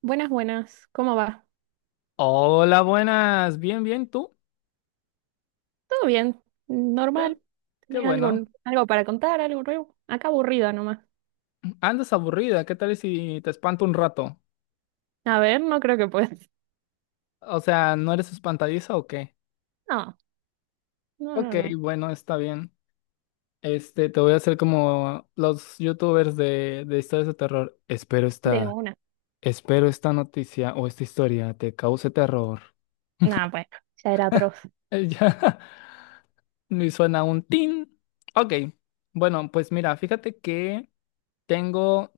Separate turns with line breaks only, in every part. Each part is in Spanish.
Buenas, buenas. ¿Cómo va?
Hola, buenas. Bien, bien, ¿tú?
¿Todo bien?
Qué,
¿Normal?
qué
¿Tenés algo,
bueno.
algo para contar? ¿Algo nuevo? Acá aburrida nomás.
Andas aburrida. ¿Qué tal si te espanto un rato?
A ver, no creo que puedas.
O sea, ¿no eres espantadiza o qué?
No, no,
Ok,
no, no.
bueno, está bien. Este, te voy a hacer como los youtubers de historias de terror.
De una.
Espero esta noticia o esta historia te cause terror.
No, bueno, ya era atroz.
Ya, me suena un tin. Ok, bueno, pues mira, fíjate que tengo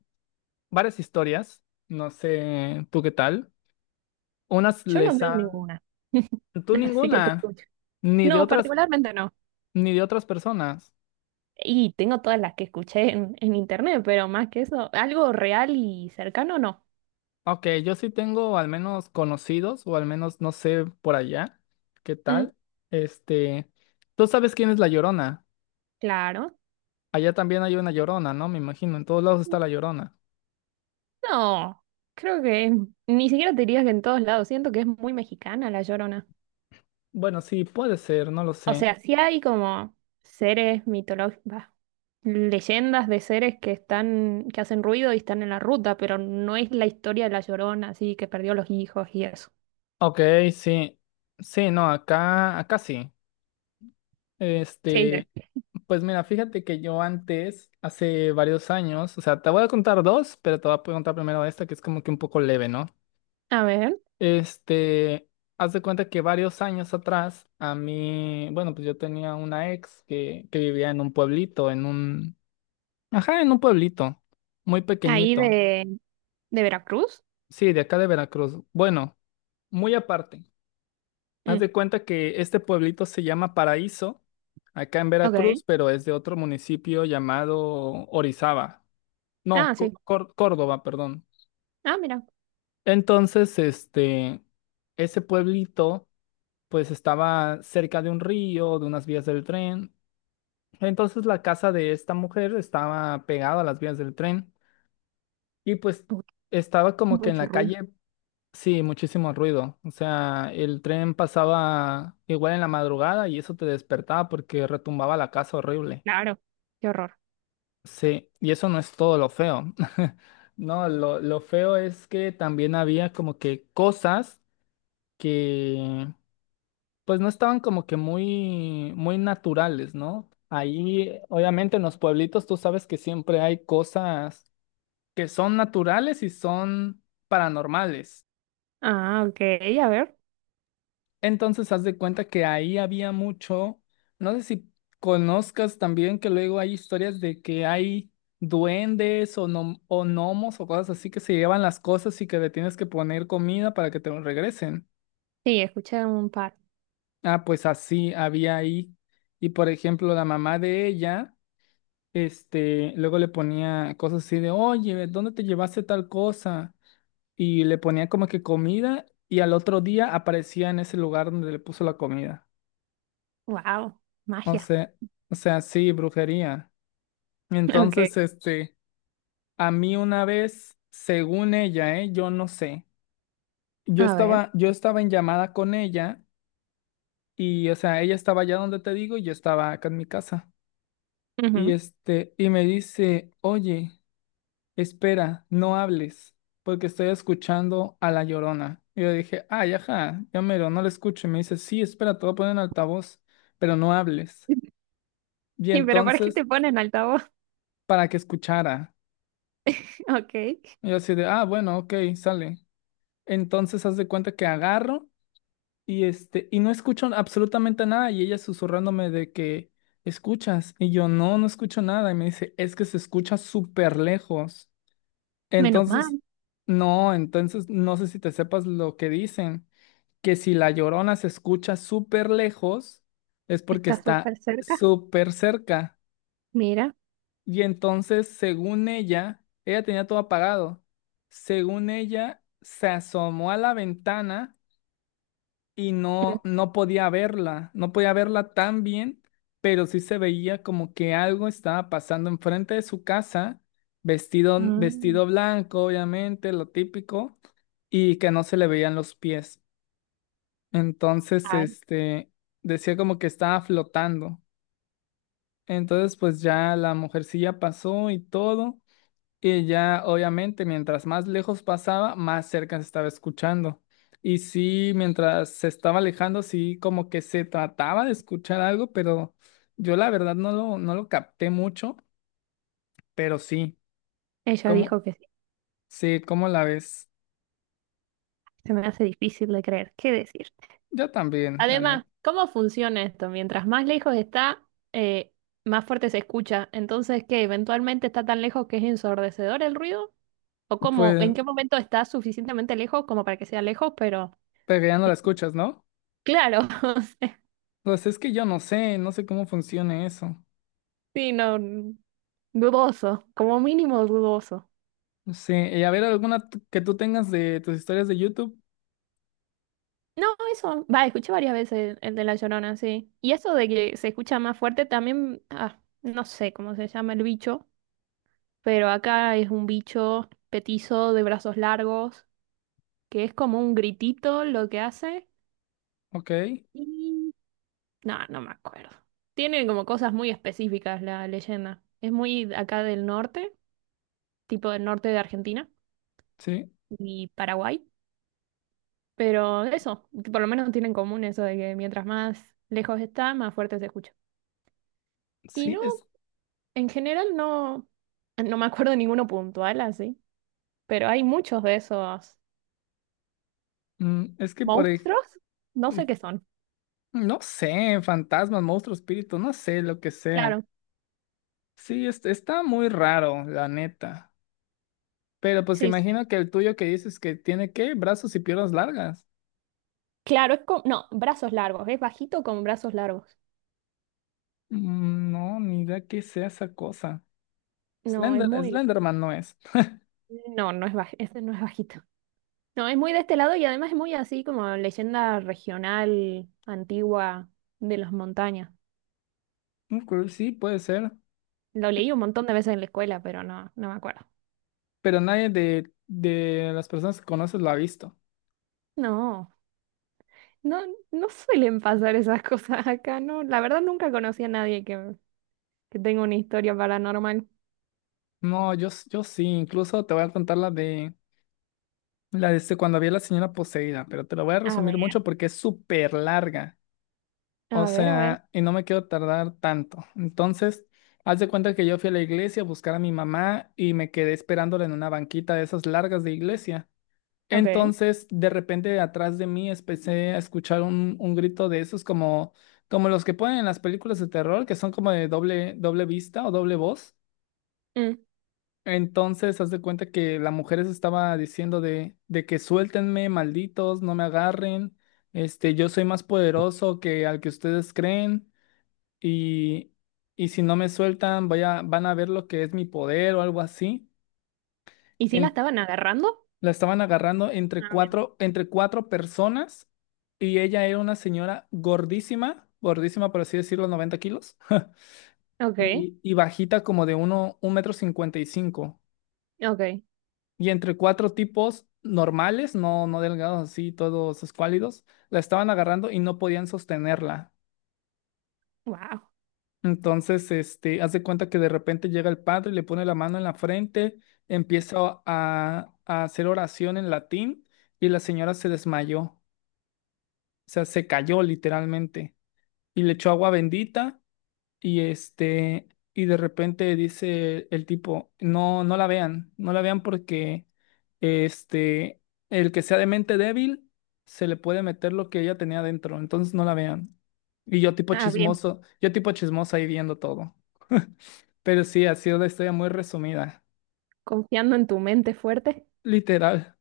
varias historias. No sé, ¿tú qué tal? Unas
Yo no
les
tengo
han...
ninguna.
Tú
Así que te
ninguna,
escucho.
ni de
No,
otras,
particularmente no.
ni de otras personas.
Y tengo todas las que escuché en internet, pero más que eso, algo real y cercano, no.
Ok, yo sí tengo al menos conocidos, o al menos no sé por allá, qué
Mm,
tal. Este, tú sabes quién es la Llorona.
claro.
Allá también hay una Llorona, ¿no? Me imagino, en todos lados está la Llorona.
No, creo que ni siquiera te diría que en todos lados. Siento que es muy mexicana la Llorona.
Bueno, sí, puede ser, no lo
O
sé.
sea, sí hay como seres mitológicos, leyendas de seres que están, que hacen ruido y están en la ruta, pero no es la historia de la Llorona, así que perdió los hijos y eso.
Ok, sí. Sí, no, acá, acá sí.
Sí,
Este,
sí.
pues mira, fíjate que yo antes, hace varios años, o sea, te voy a contar dos, pero te voy a contar primero esta que es como que un poco leve, ¿no?
A ver,
Este, haz de cuenta que varios años atrás, a mí, bueno, pues yo tenía una ex que vivía en un pueblito, ajá, en un pueblito, muy
ahí
pequeñito,
de Veracruz.
sí, de acá de Veracruz. Bueno, muy aparte, haz
Mm,
de cuenta que este pueblito se llama Paraíso, acá en
ok.
Veracruz, pero es de otro municipio llamado Orizaba. No,
Ah, sí.
Córdoba, perdón.
Ah, mira.
Entonces, este, ese pueblito, pues estaba cerca de un río, de unas vías del tren. Entonces, la casa de esta mujer estaba pegada a las vías del tren y pues
Uy,
estaba como que en
mucho
la
ruido.
calle, sí, muchísimo ruido. O sea, el tren pasaba igual en la madrugada y eso te despertaba porque retumbaba la casa horrible.
Claro. Qué horror.
Sí, y eso no es todo lo feo. No, lo feo es que también había como que cosas que pues no estaban como que muy, muy naturales, ¿no? Ahí, obviamente en los pueblitos tú sabes que siempre hay cosas que son naturales y son paranormales.
Ah, ok. A ver.
Entonces, haz de cuenta que ahí había mucho, no sé si conozcas también que luego hay historias de que hay duendes o, o gnomos o cosas así que se llevan las cosas y que le tienes que poner comida para que te lo regresen.
Sí, escuché un par.
Ah, pues así había ahí. Y por ejemplo, la mamá de ella, este, luego le ponía cosas así de, oye, ¿dónde te llevaste tal cosa? Y le ponía como que comida y al otro día aparecía en ese lugar donde le puso la comida.
Wow.
O
Magia.
sea, o sea, sí, brujería.
Ok.
Entonces, este, a mí una vez, según ella, ¿eh? Yo no sé.
A ver.
Yo estaba en llamada con ella y, o sea, ella estaba allá donde te digo y yo estaba acá en mi casa. Y
Ujú.
este, y me dice, oye, espera, no hables, porque estoy escuchando a La Llorona. Y yo dije, ay, ajá, ya mero, no la escucho. Y me dice, sí, espera, te voy a poner en altavoz, pero no hables. Y
¿Y pero para qué
entonces,
te ponen altavoz?
para que escuchara.
Ok.
Y yo así de, ah, bueno, ok, sale. Entonces haz de cuenta que agarro y este, y no escucho absolutamente nada. Y ella susurrándome de que escuchas. Y yo, no, no escucho nada. Y me dice, es que se escucha súper lejos.
Menos
Entonces,
mal.
no, entonces no sé si te sepas lo que dicen, que si la llorona se escucha súper lejos, es porque
Está
está
súper cerca.
súper cerca.
Mira.
Y entonces, según ella, ella tenía todo apagado. Según ella, se asomó a la ventana y no, no podía verla, no podía verla tan bien, pero sí se veía como que algo estaba pasando enfrente de su casa,
Mm.
vestido blanco, obviamente, lo típico, y que no se le veían los pies. Entonces,
Ay,
este, decía como que estaba flotando. Entonces, pues ya la mujercilla pasó y todo. Y ya, obviamente, mientras más lejos pasaba, más cerca se estaba escuchando. Y sí, mientras se estaba alejando, sí, como que se trataba de escuchar algo, pero yo la verdad no lo capté mucho, pero sí,
ella
¿cómo?
dijo que sí.
Sí, ¿cómo la ves?
Se me hace difícil de creer. ¿Qué decirte?
Yo también, la
Además,
neta.
¿cómo funciona esto? Mientras más lejos está, eh, más fuerte se escucha. Entonces, ¿qué? ¿Eventualmente está tan lejos que es ensordecedor el ruido? ¿O cómo? ¿En
Pues,
qué momento está suficientemente lejos como para que sea lejos? Pero
pero ya no
mm,
la escuchas, ¿no?
claro, o sea,
Pues es que yo no sé, no sé cómo funcione eso.
sí, no, dudoso, como mínimo dudoso.
No sé, y a ver, que tú tengas de tus historias de YouTube,
No, eso, va, escuché varias veces el de La Llorona, sí. Y eso de que se escucha más fuerte también, ah, no sé cómo se llama el bicho, pero acá es un bicho petizo de brazos largos, que es como un gritito lo que hace.
ok,
Y no, no me acuerdo. Tiene como cosas muy específicas la leyenda. Es muy de acá del norte, tipo del norte de Argentina
sí,
y Paraguay. Pero eso, por lo menos tienen en común eso de que mientras más lejos está, más fuerte se escucha. Y
sí,
no.
es,
En general no, no me acuerdo de ninguno puntual así, pero hay muchos de esos
mm, es que por ejemplo...
monstruos. No sé qué son.
No sé, fantasmas, monstruos, espíritus, no sé, lo que sea.
Claro,
Sí, está muy raro, la neta. Pero pues
sí, sí.
imagino que el tuyo que dices que tiene qué, brazos y piernas largas.
Claro, es como, no, brazos largos, es bajito con brazos largos.
Mm, no, ni idea qué sea esa cosa.
No, es
Slender,
muy,
Slenderman no es.
no, no es baj, este no es bajito. No, es muy de este lado y además es muy así como leyenda regional antigua de las montañas.
Ok, sí, puede ser.
Lo leí un montón de veces en la escuela, pero no, no me acuerdo.
Pero nadie de las personas que conoces lo ha visto.
No, no, no suelen pasar esas cosas acá, no. La verdad nunca conocí a nadie que que tengo una historia paranormal.
No, yo sí, incluso te voy a contar la de cuando vi a la señora poseída, pero te lo voy a
A
resumir
ver,
mucho porque es súper larga. O
a ver, a ver.
sea, y no me quiero tardar tanto. Entonces, haz de cuenta que yo fui a la iglesia a buscar a mi mamá y me quedé esperándola en una banquita de esas largas de iglesia.
Ok.
Entonces, de repente, atrás de mí empecé a escuchar un grito de esos como, como los que ponen en las películas de terror, que son como de doble, doble vista o doble voz.
Mm.
Entonces, haz de cuenta que la mujer se estaba diciendo de que suéltenme, malditos, no me agarren, este, yo soy más poderoso que al que ustedes creen y, y si no me sueltan, vaya, van a ver lo que es mi poder o algo así.
¿Y si la
En-
estaban agarrando?
la estaban agarrando
A ver,
entre cuatro personas y ella era una señora gordísima, gordísima por así decirlo, 90 kilos,
ok,
y bajita como 1,55 m.
ok.
Y entre cuatro tipos normales, no, no delgados así, todos escuálidos, la estaban agarrando y no podían sostenerla.
Wow.
Entonces, este, haz de cuenta que de repente llega el padre, le pone la mano en la frente, empieza a hacer oración en latín y la señora se desmayó, o sea, se cayó literalmente y le echó agua bendita y este, y de repente dice el tipo, no, no la vean, no la vean porque este, el que sea de mente débil se le puede meter lo que ella tenía dentro, entonces no la vean. Y
Ah, bien.
yo tipo chismoso ahí viendo todo. Pero sí, ha sido una historia muy resumida.
Confiando en tu mente fuerte.
Literal.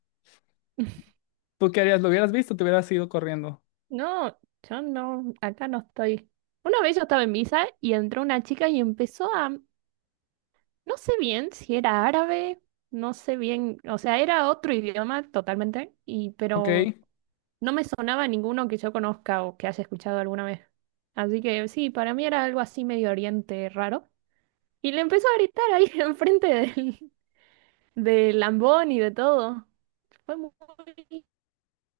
¿Tú qué harías? ¿Lo hubieras visto? Te hubieras ido corriendo.
No, yo no, acá no estoy. Una vez yo estaba en misa y entró una chica y empezó a, no sé bien si era árabe, no sé bien, o sea, era otro idioma totalmente, y
¿Ok?
pero no me sonaba ninguno que yo conozca o que haya escuchado alguna vez. Así que sí, para mí era algo así medio oriente raro. Y le empezó a gritar ahí enfrente del, del Lambón y de todo. Fue muy,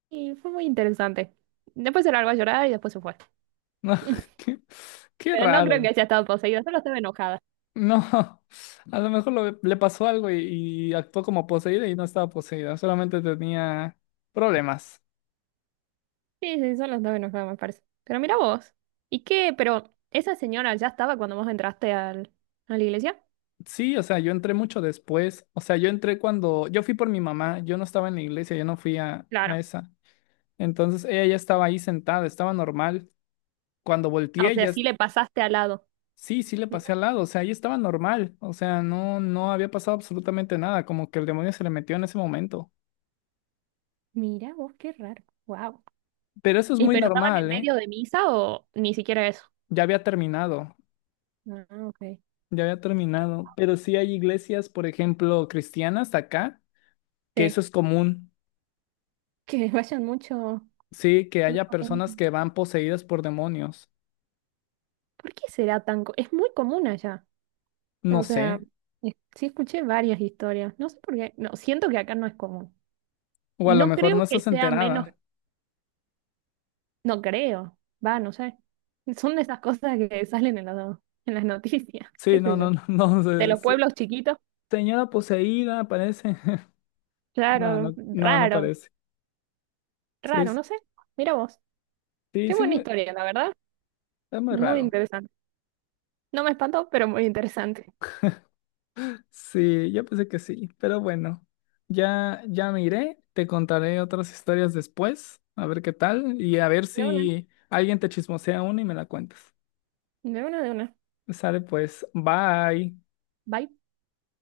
y fue muy interesante. Después se largó a llorar y después se fue.
No, qué, qué
Pero no creo
raro.
que haya estado poseída, solo estaba enojada.
No, a lo mejor le pasó algo y actuó como poseída y no estaba poseída, solamente tenía problemas.
Sí, sí, solo estaba enojada, me parece. Pero mira vos. ¿Y qué? Pero esa señora ya estaba cuando vos entraste al, a la iglesia.
Sí, o sea, yo entré mucho después. O sea, yo entré cuando yo fui por mi mamá, yo no estaba en la iglesia, yo no fui a
Claro.
esa. Entonces ella ya estaba ahí sentada, estaba normal. Cuando
Ah, o
volteé,
sea,
ya,
sí le pasaste al lado.
sí, sí le pasé al lado, o sea, ahí estaba normal, o sea, no, no había pasado absolutamente nada, como que el demonio se le metió en ese momento.
Mira vos, qué raro. Wow.
Pero eso es
¿Y
muy
pero estaban en
normal, ¿eh?
medio de misa o ni siquiera eso?
Ya había terminado,
Ah, ok.
ya había terminado. Pero sí hay iglesias, por ejemplo, cristianas de acá, que
Sí,
eso es común,
que vayan mucho,
sí, que haya
mucha gente.
personas que van poseídas por demonios.
¿Por qué será tan... co- Es muy común allá.
No
O
sé,
sea, es- sí escuché varias historias. No sé por qué. No, siento que acá no es común.
o a
Y
lo
no
mejor
creo
no
que
estás
sea menos... Ok.
enterada.
No creo. Va, no sé. Son de esas cosas que salen en las noticias. ¿Qué
Sí, no,
sé yo?
no, no, no
De
sé.
los pueblos chiquitos.
Señora poseída, parece. No,
Claro,
no, no, no
raro,
parece. Sí,
raro, no sé. Mira vos.
sí,
Qué
sí,
buena historia, la verdad.
es muy
Muy
raro.
interesante. No me espanto pero muy interesante.
Sí, yo pensé que sí, pero bueno, ya, ya me iré, te contaré otras historias después, a ver qué tal, y a ver
De una.
si alguien te chismosea una y me la cuentas.
De una, de una.
Sale pues, bye.
Bye.